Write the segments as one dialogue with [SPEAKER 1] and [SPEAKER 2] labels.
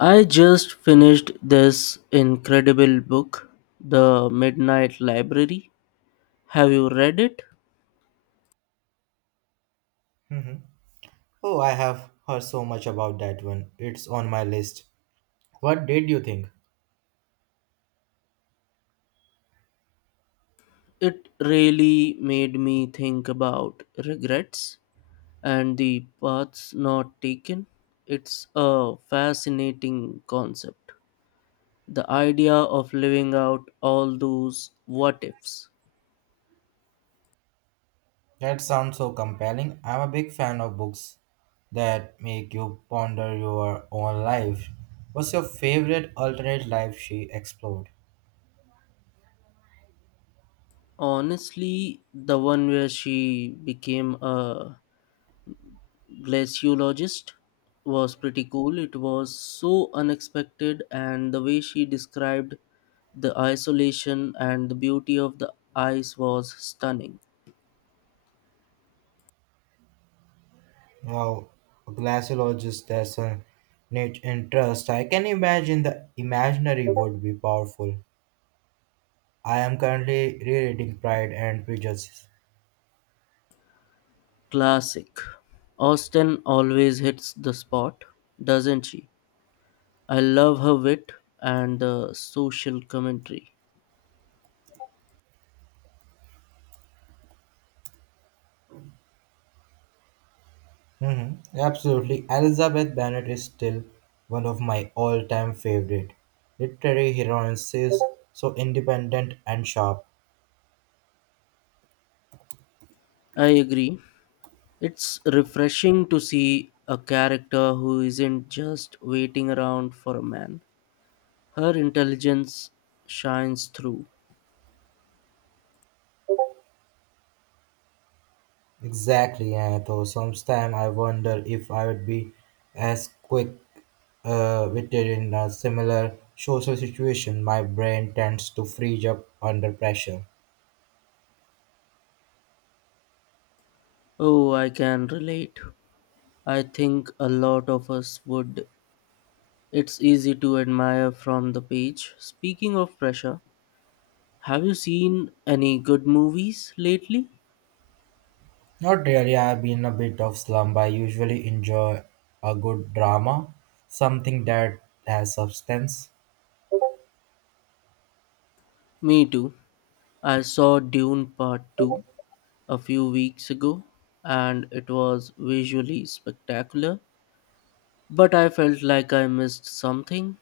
[SPEAKER 1] I just finished this incredible book, The Midnight Library. Have you read it?
[SPEAKER 2] Mhm. Oh, I have heard so much about that one. It's on my list. What did you think?
[SPEAKER 1] It really made me think about regrets and the paths not taken. It's a fascinating concept. The idea of living out all those what ifs.
[SPEAKER 2] That sounds so compelling. I'm a big fan of books that make you ponder your own life. What's your favorite alternate life she explored?
[SPEAKER 1] Honestly, the one where she became a glaciologist was pretty cool. It was so unexpected, and the way she described the isolation and the beauty of the ice was stunning.
[SPEAKER 2] Wow, a glaciologist, that's a neat interest. I can imagine the imaginary would be powerful. I am currently rereading Pride and Prejudice.
[SPEAKER 1] Classic. Austin always hits the spot, doesn't she? I love her wit and the social commentary.
[SPEAKER 2] Mhm. Absolutely. Elizabeth Bennet is still one of my all time favorite literary heroines. She's so independent and sharp.
[SPEAKER 1] I agree. It's refreshing to see a character who isn't just waiting around for a man. Her intelligence shines through.
[SPEAKER 2] Exactly, and though sometimes I wonder if I would be as quick witted in a similar social situation. My brain tends to freeze up under pressure.
[SPEAKER 1] Oh, I can relate. I think a lot of us would. It's easy to admire from the page. Speaking of pressure, have you seen any good movies lately?
[SPEAKER 2] Not really, I've been a bit of slump. I usually enjoy a good drama, something that has substance.
[SPEAKER 1] Me too. I saw Dune Part 2 a few weeks ago and it was visually spectacular, but I felt like I missed something.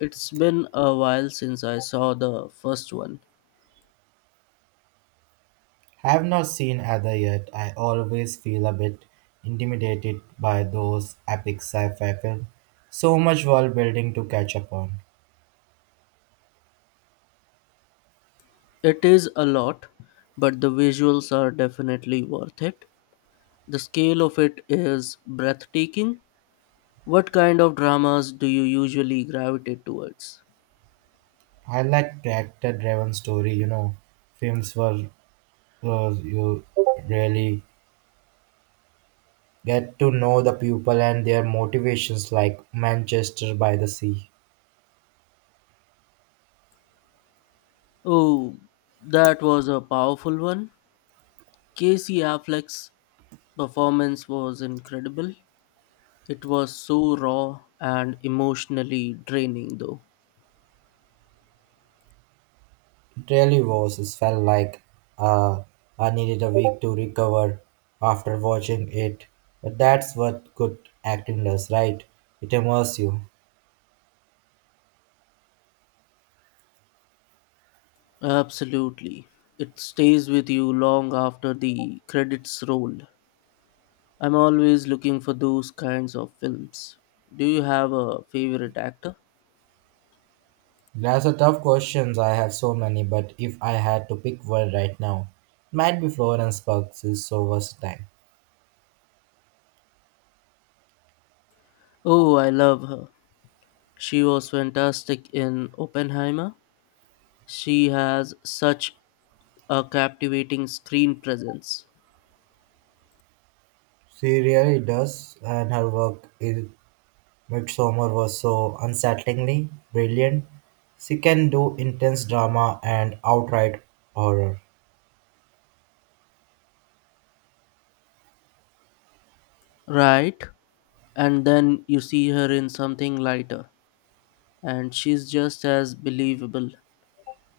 [SPEAKER 1] It's been a while since I saw the first one.
[SPEAKER 2] Have not seen Ada yet. I always feel a bit intimidated by those epic sci-fi films. So much world building to catch up on.
[SPEAKER 1] It is a lot, but the visuals are definitely worth it. The scale of it is breathtaking. What kind of dramas do you usually gravitate towards?
[SPEAKER 2] I like character-driven story. You know, films where you really get to know the people and their motivations, like Manchester by the Sea.
[SPEAKER 1] Oh, that was a powerful one. Casey Affleck's performance was incredible. It was so raw and emotionally draining, though.
[SPEAKER 2] It really was. It felt like uh, I needed a week to recover after watching it. But that's what good acting does, right? It immerses you.
[SPEAKER 1] Absolutely. It stays with you long after the credits roll. I'm always looking for those kinds of films. Do you have a favorite actor?
[SPEAKER 2] That's a tough question. I have so many, but if I had to pick one right now, it might be Florence Pugh. She's so versatile.
[SPEAKER 1] Oh, I love her. She was fantastic in Oppenheimer. She has such a captivating screen presence.
[SPEAKER 2] She really does, and her work in Midsummer was so unsettlingly brilliant. She can do intense drama and outright horror.
[SPEAKER 1] Right? And then you see her in something lighter, and she's just as believable.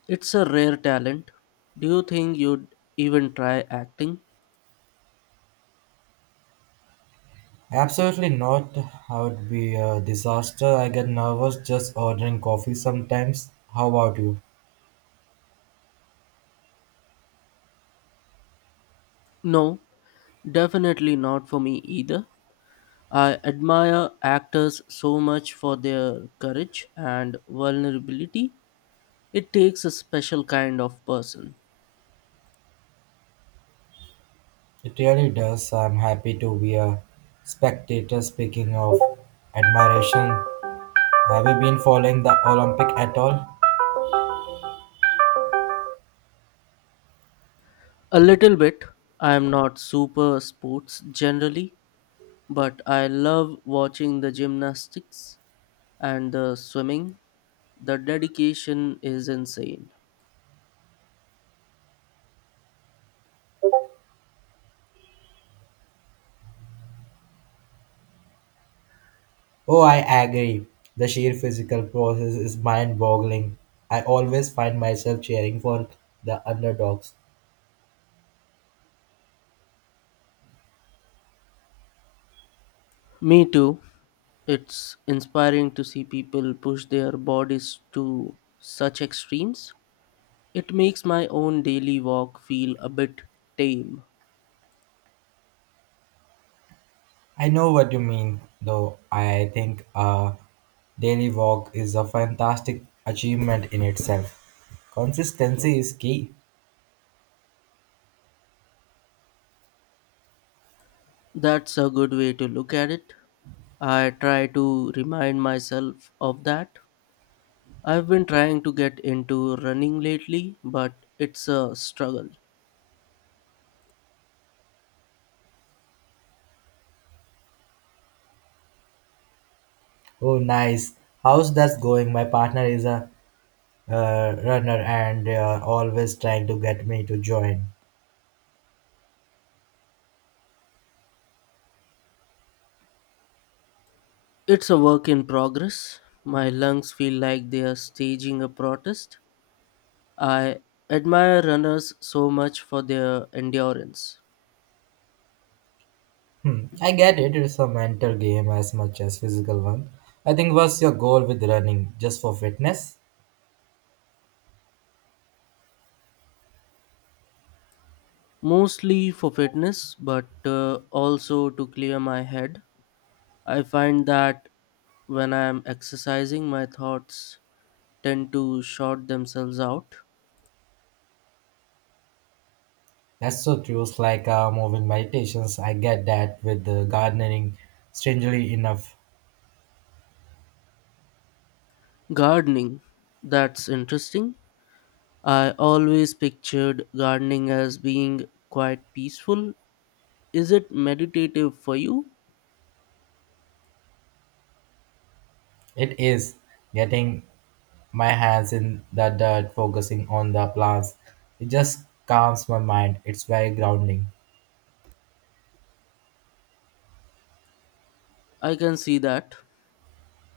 [SPEAKER 1] It's a rare talent. Do you think you'd even try acting?
[SPEAKER 2] Absolutely not. I would be a disaster. I get nervous just ordering coffee sometimes. How about you?
[SPEAKER 1] No, definitely not for me either. I admire actors so much for their courage and vulnerability. It takes a special kind of person.
[SPEAKER 2] It really does. I'm happy to be a spectator. Speaking of admiration, have you been following the Olympic at all?
[SPEAKER 1] A little bit. I'm not super sports generally, but I love watching the gymnastics and the swimming. The dedication is insane.
[SPEAKER 2] Oh, I agree. The sheer physical process is mind boggling. I always find myself cheering for the underdogs.
[SPEAKER 1] Me too. It's inspiring to see people push their bodies to such extremes. It makes my own daily walk feel a bit tame.
[SPEAKER 2] I know what you mean, though. I think a daily walk is a fantastic achievement in itself. Consistency is key.
[SPEAKER 1] That's a good way to look at it. I try to remind myself of that. I've been trying to get into running lately, but it's a struggle.
[SPEAKER 2] Oh, nice. How's that going? My partner is a runner and they are always trying to get me to join.
[SPEAKER 1] It's a work in progress. My lungs feel like they are staging a protest. I admire runners so much for their endurance,
[SPEAKER 2] Hmm, I get it. It's a mental game as much as physical one. I think what's your goal with running? Just for fitness?
[SPEAKER 1] mostly for fitness, but also to clear my head. I find that when I am exercising, my thoughts tend to short themselves out.
[SPEAKER 2] That's so true. It's like moving meditations. I get that with the gardening, strangely enough.
[SPEAKER 1] Gardening, that's interesting. I always pictured gardening as being quite peaceful. Is it meditative for you?
[SPEAKER 2] It is getting my hands in the dirt, focusing on the plants. It just calms my mind. It's very grounding.
[SPEAKER 1] I can see that.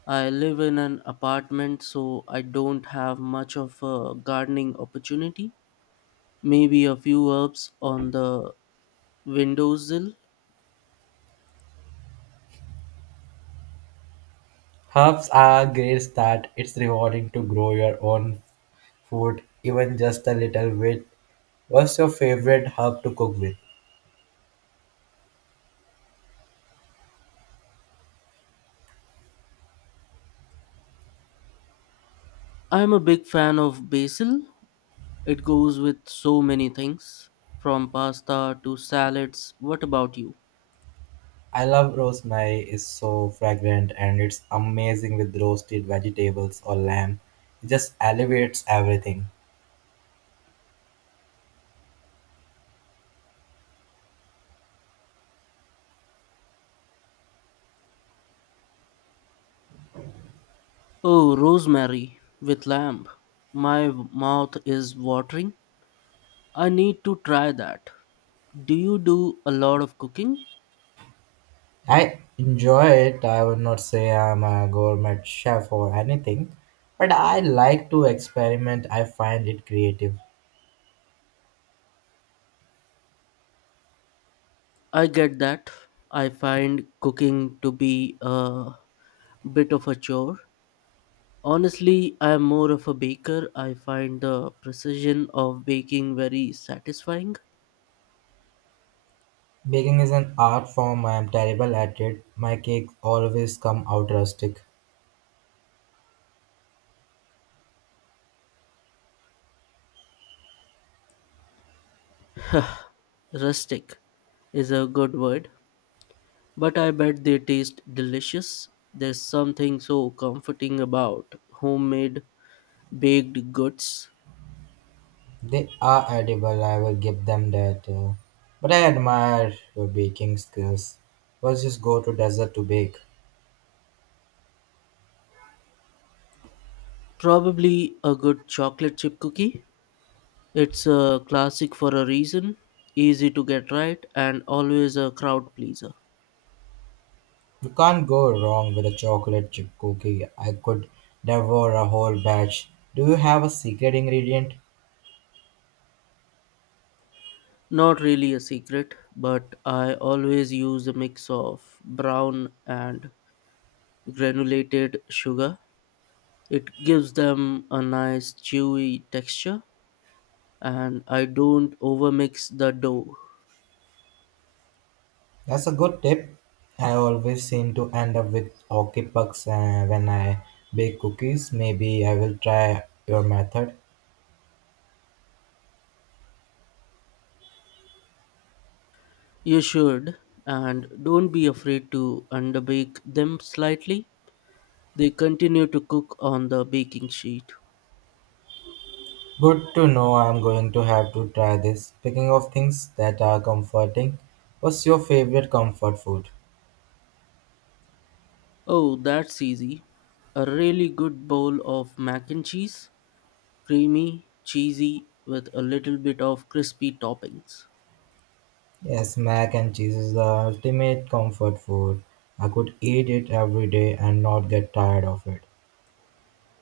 [SPEAKER 1] I live in an apartment, so I don't have much of a gardening opportunity. Maybe a few herbs on the windowsill.
[SPEAKER 2] Herbs are great start. It's rewarding to grow your own food, even just a little bit. What's your favorite herb to cook with?
[SPEAKER 1] I'm a big fan of basil. It goes with so many things, from pasta to salads. What about you?
[SPEAKER 2] I love rosemary. It's so fragrant and it's amazing with roasted vegetables or lamb. It just elevates everything.
[SPEAKER 1] Oh, rosemary with lamb. My mouth is watering. I need to try that. Do you do a lot of cooking?
[SPEAKER 2] I enjoy it. I would not say I'm a gourmet chef or anything, but I like to experiment. I find it creative.
[SPEAKER 1] I get that. I find cooking to be a bit of a chore. Honestly, I am more of a baker. I find the precision of baking very satisfying.
[SPEAKER 2] Baking is an art form. I am terrible at it. My cakes always come out rustic.
[SPEAKER 1] Rustic is a good word, but I bet they taste delicious. There's something so comforting about homemade baked goods.
[SPEAKER 2] They are edible. I will give them that. But I admire your baking skills. Let's just go to desert to bake.
[SPEAKER 1] Probably a good chocolate chip cookie. It's a classic for a reason, easy to get right, and always a crowd pleaser.
[SPEAKER 2] You can't go wrong with a chocolate chip cookie. I could devour a whole batch. Do you have a secret ingredient?
[SPEAKER 1] Not really a secret, but I always use a mix of brown and granulated sugar. It gives them a nice chewy texture, and I don't overmix the dough.
[SPEAKER 2] That's a good tip. I always seem to end up with hockey pucks when I bake cookies. Maybe I will try your method.
[SPEAKER 1] You should, and don't be afraid to underbake them slightly. They continue to cook on the baking sheet.
[SPEAKER 2] Good to know I'm going to have to try this. Speaking of things that are comforting, what's your favorite comfort food?
[SPEAKER 1] Oh, that's easy. A really good bowl of mac and cheese, creamy, cheesy, with a little bit of crispy toppings.
[SPEAKER 2] Yes, mac and cheese is the ultimate comfort food. I could eat it every day and not get tired of it.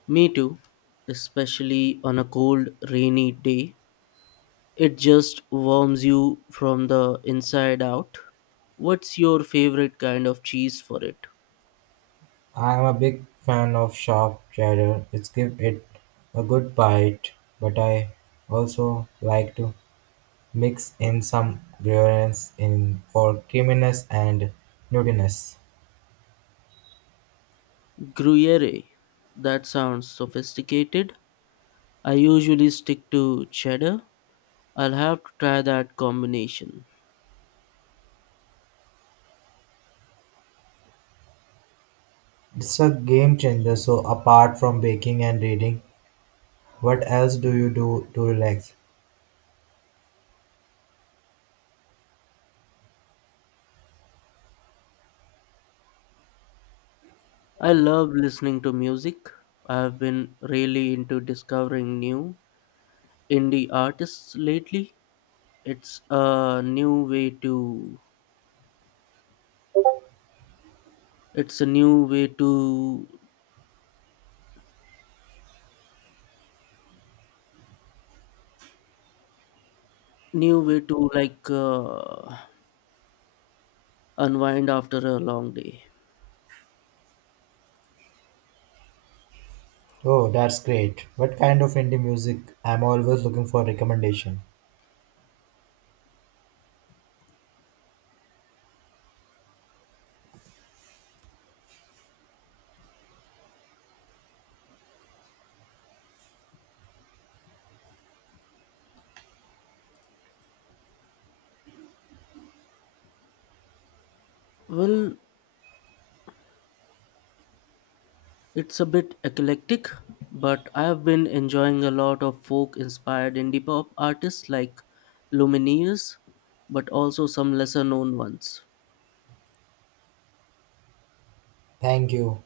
[SPEAKER 1] Me too, especially on a cold, rainy day. It just warms you from the inside out. What's your favorite kind of cheese for it?
[SPEAKER 2] I'm a big fan of sharp cheddar. It's give it a good bite, but I also like to mix in some grains in for creaminess and nuttiness.
[SPEAKER 1] Gruyere. That sounds sophisticated. I usually stick to cheddar. I'll have to try that combination.
[SPEAKER 2] It's a game changer. So apart from baking and reading, what else do you do to relax?
[SPEAKER 1] I love listening to music. I have been really into discovering new indie artists lately. It's a new way to it's a new way to like unwind after a long day.
[SPEAKER 2] Oh, that's great. What kind of indie music? I'm always looking for recommendation.
[SPEAKER 1] Well, it's a bit eclectic, but I have been enjoying a lot of folk inspired indie pop artists like Lumineers, but also some lesser known ones.
[SPEAKER 2] Thank you.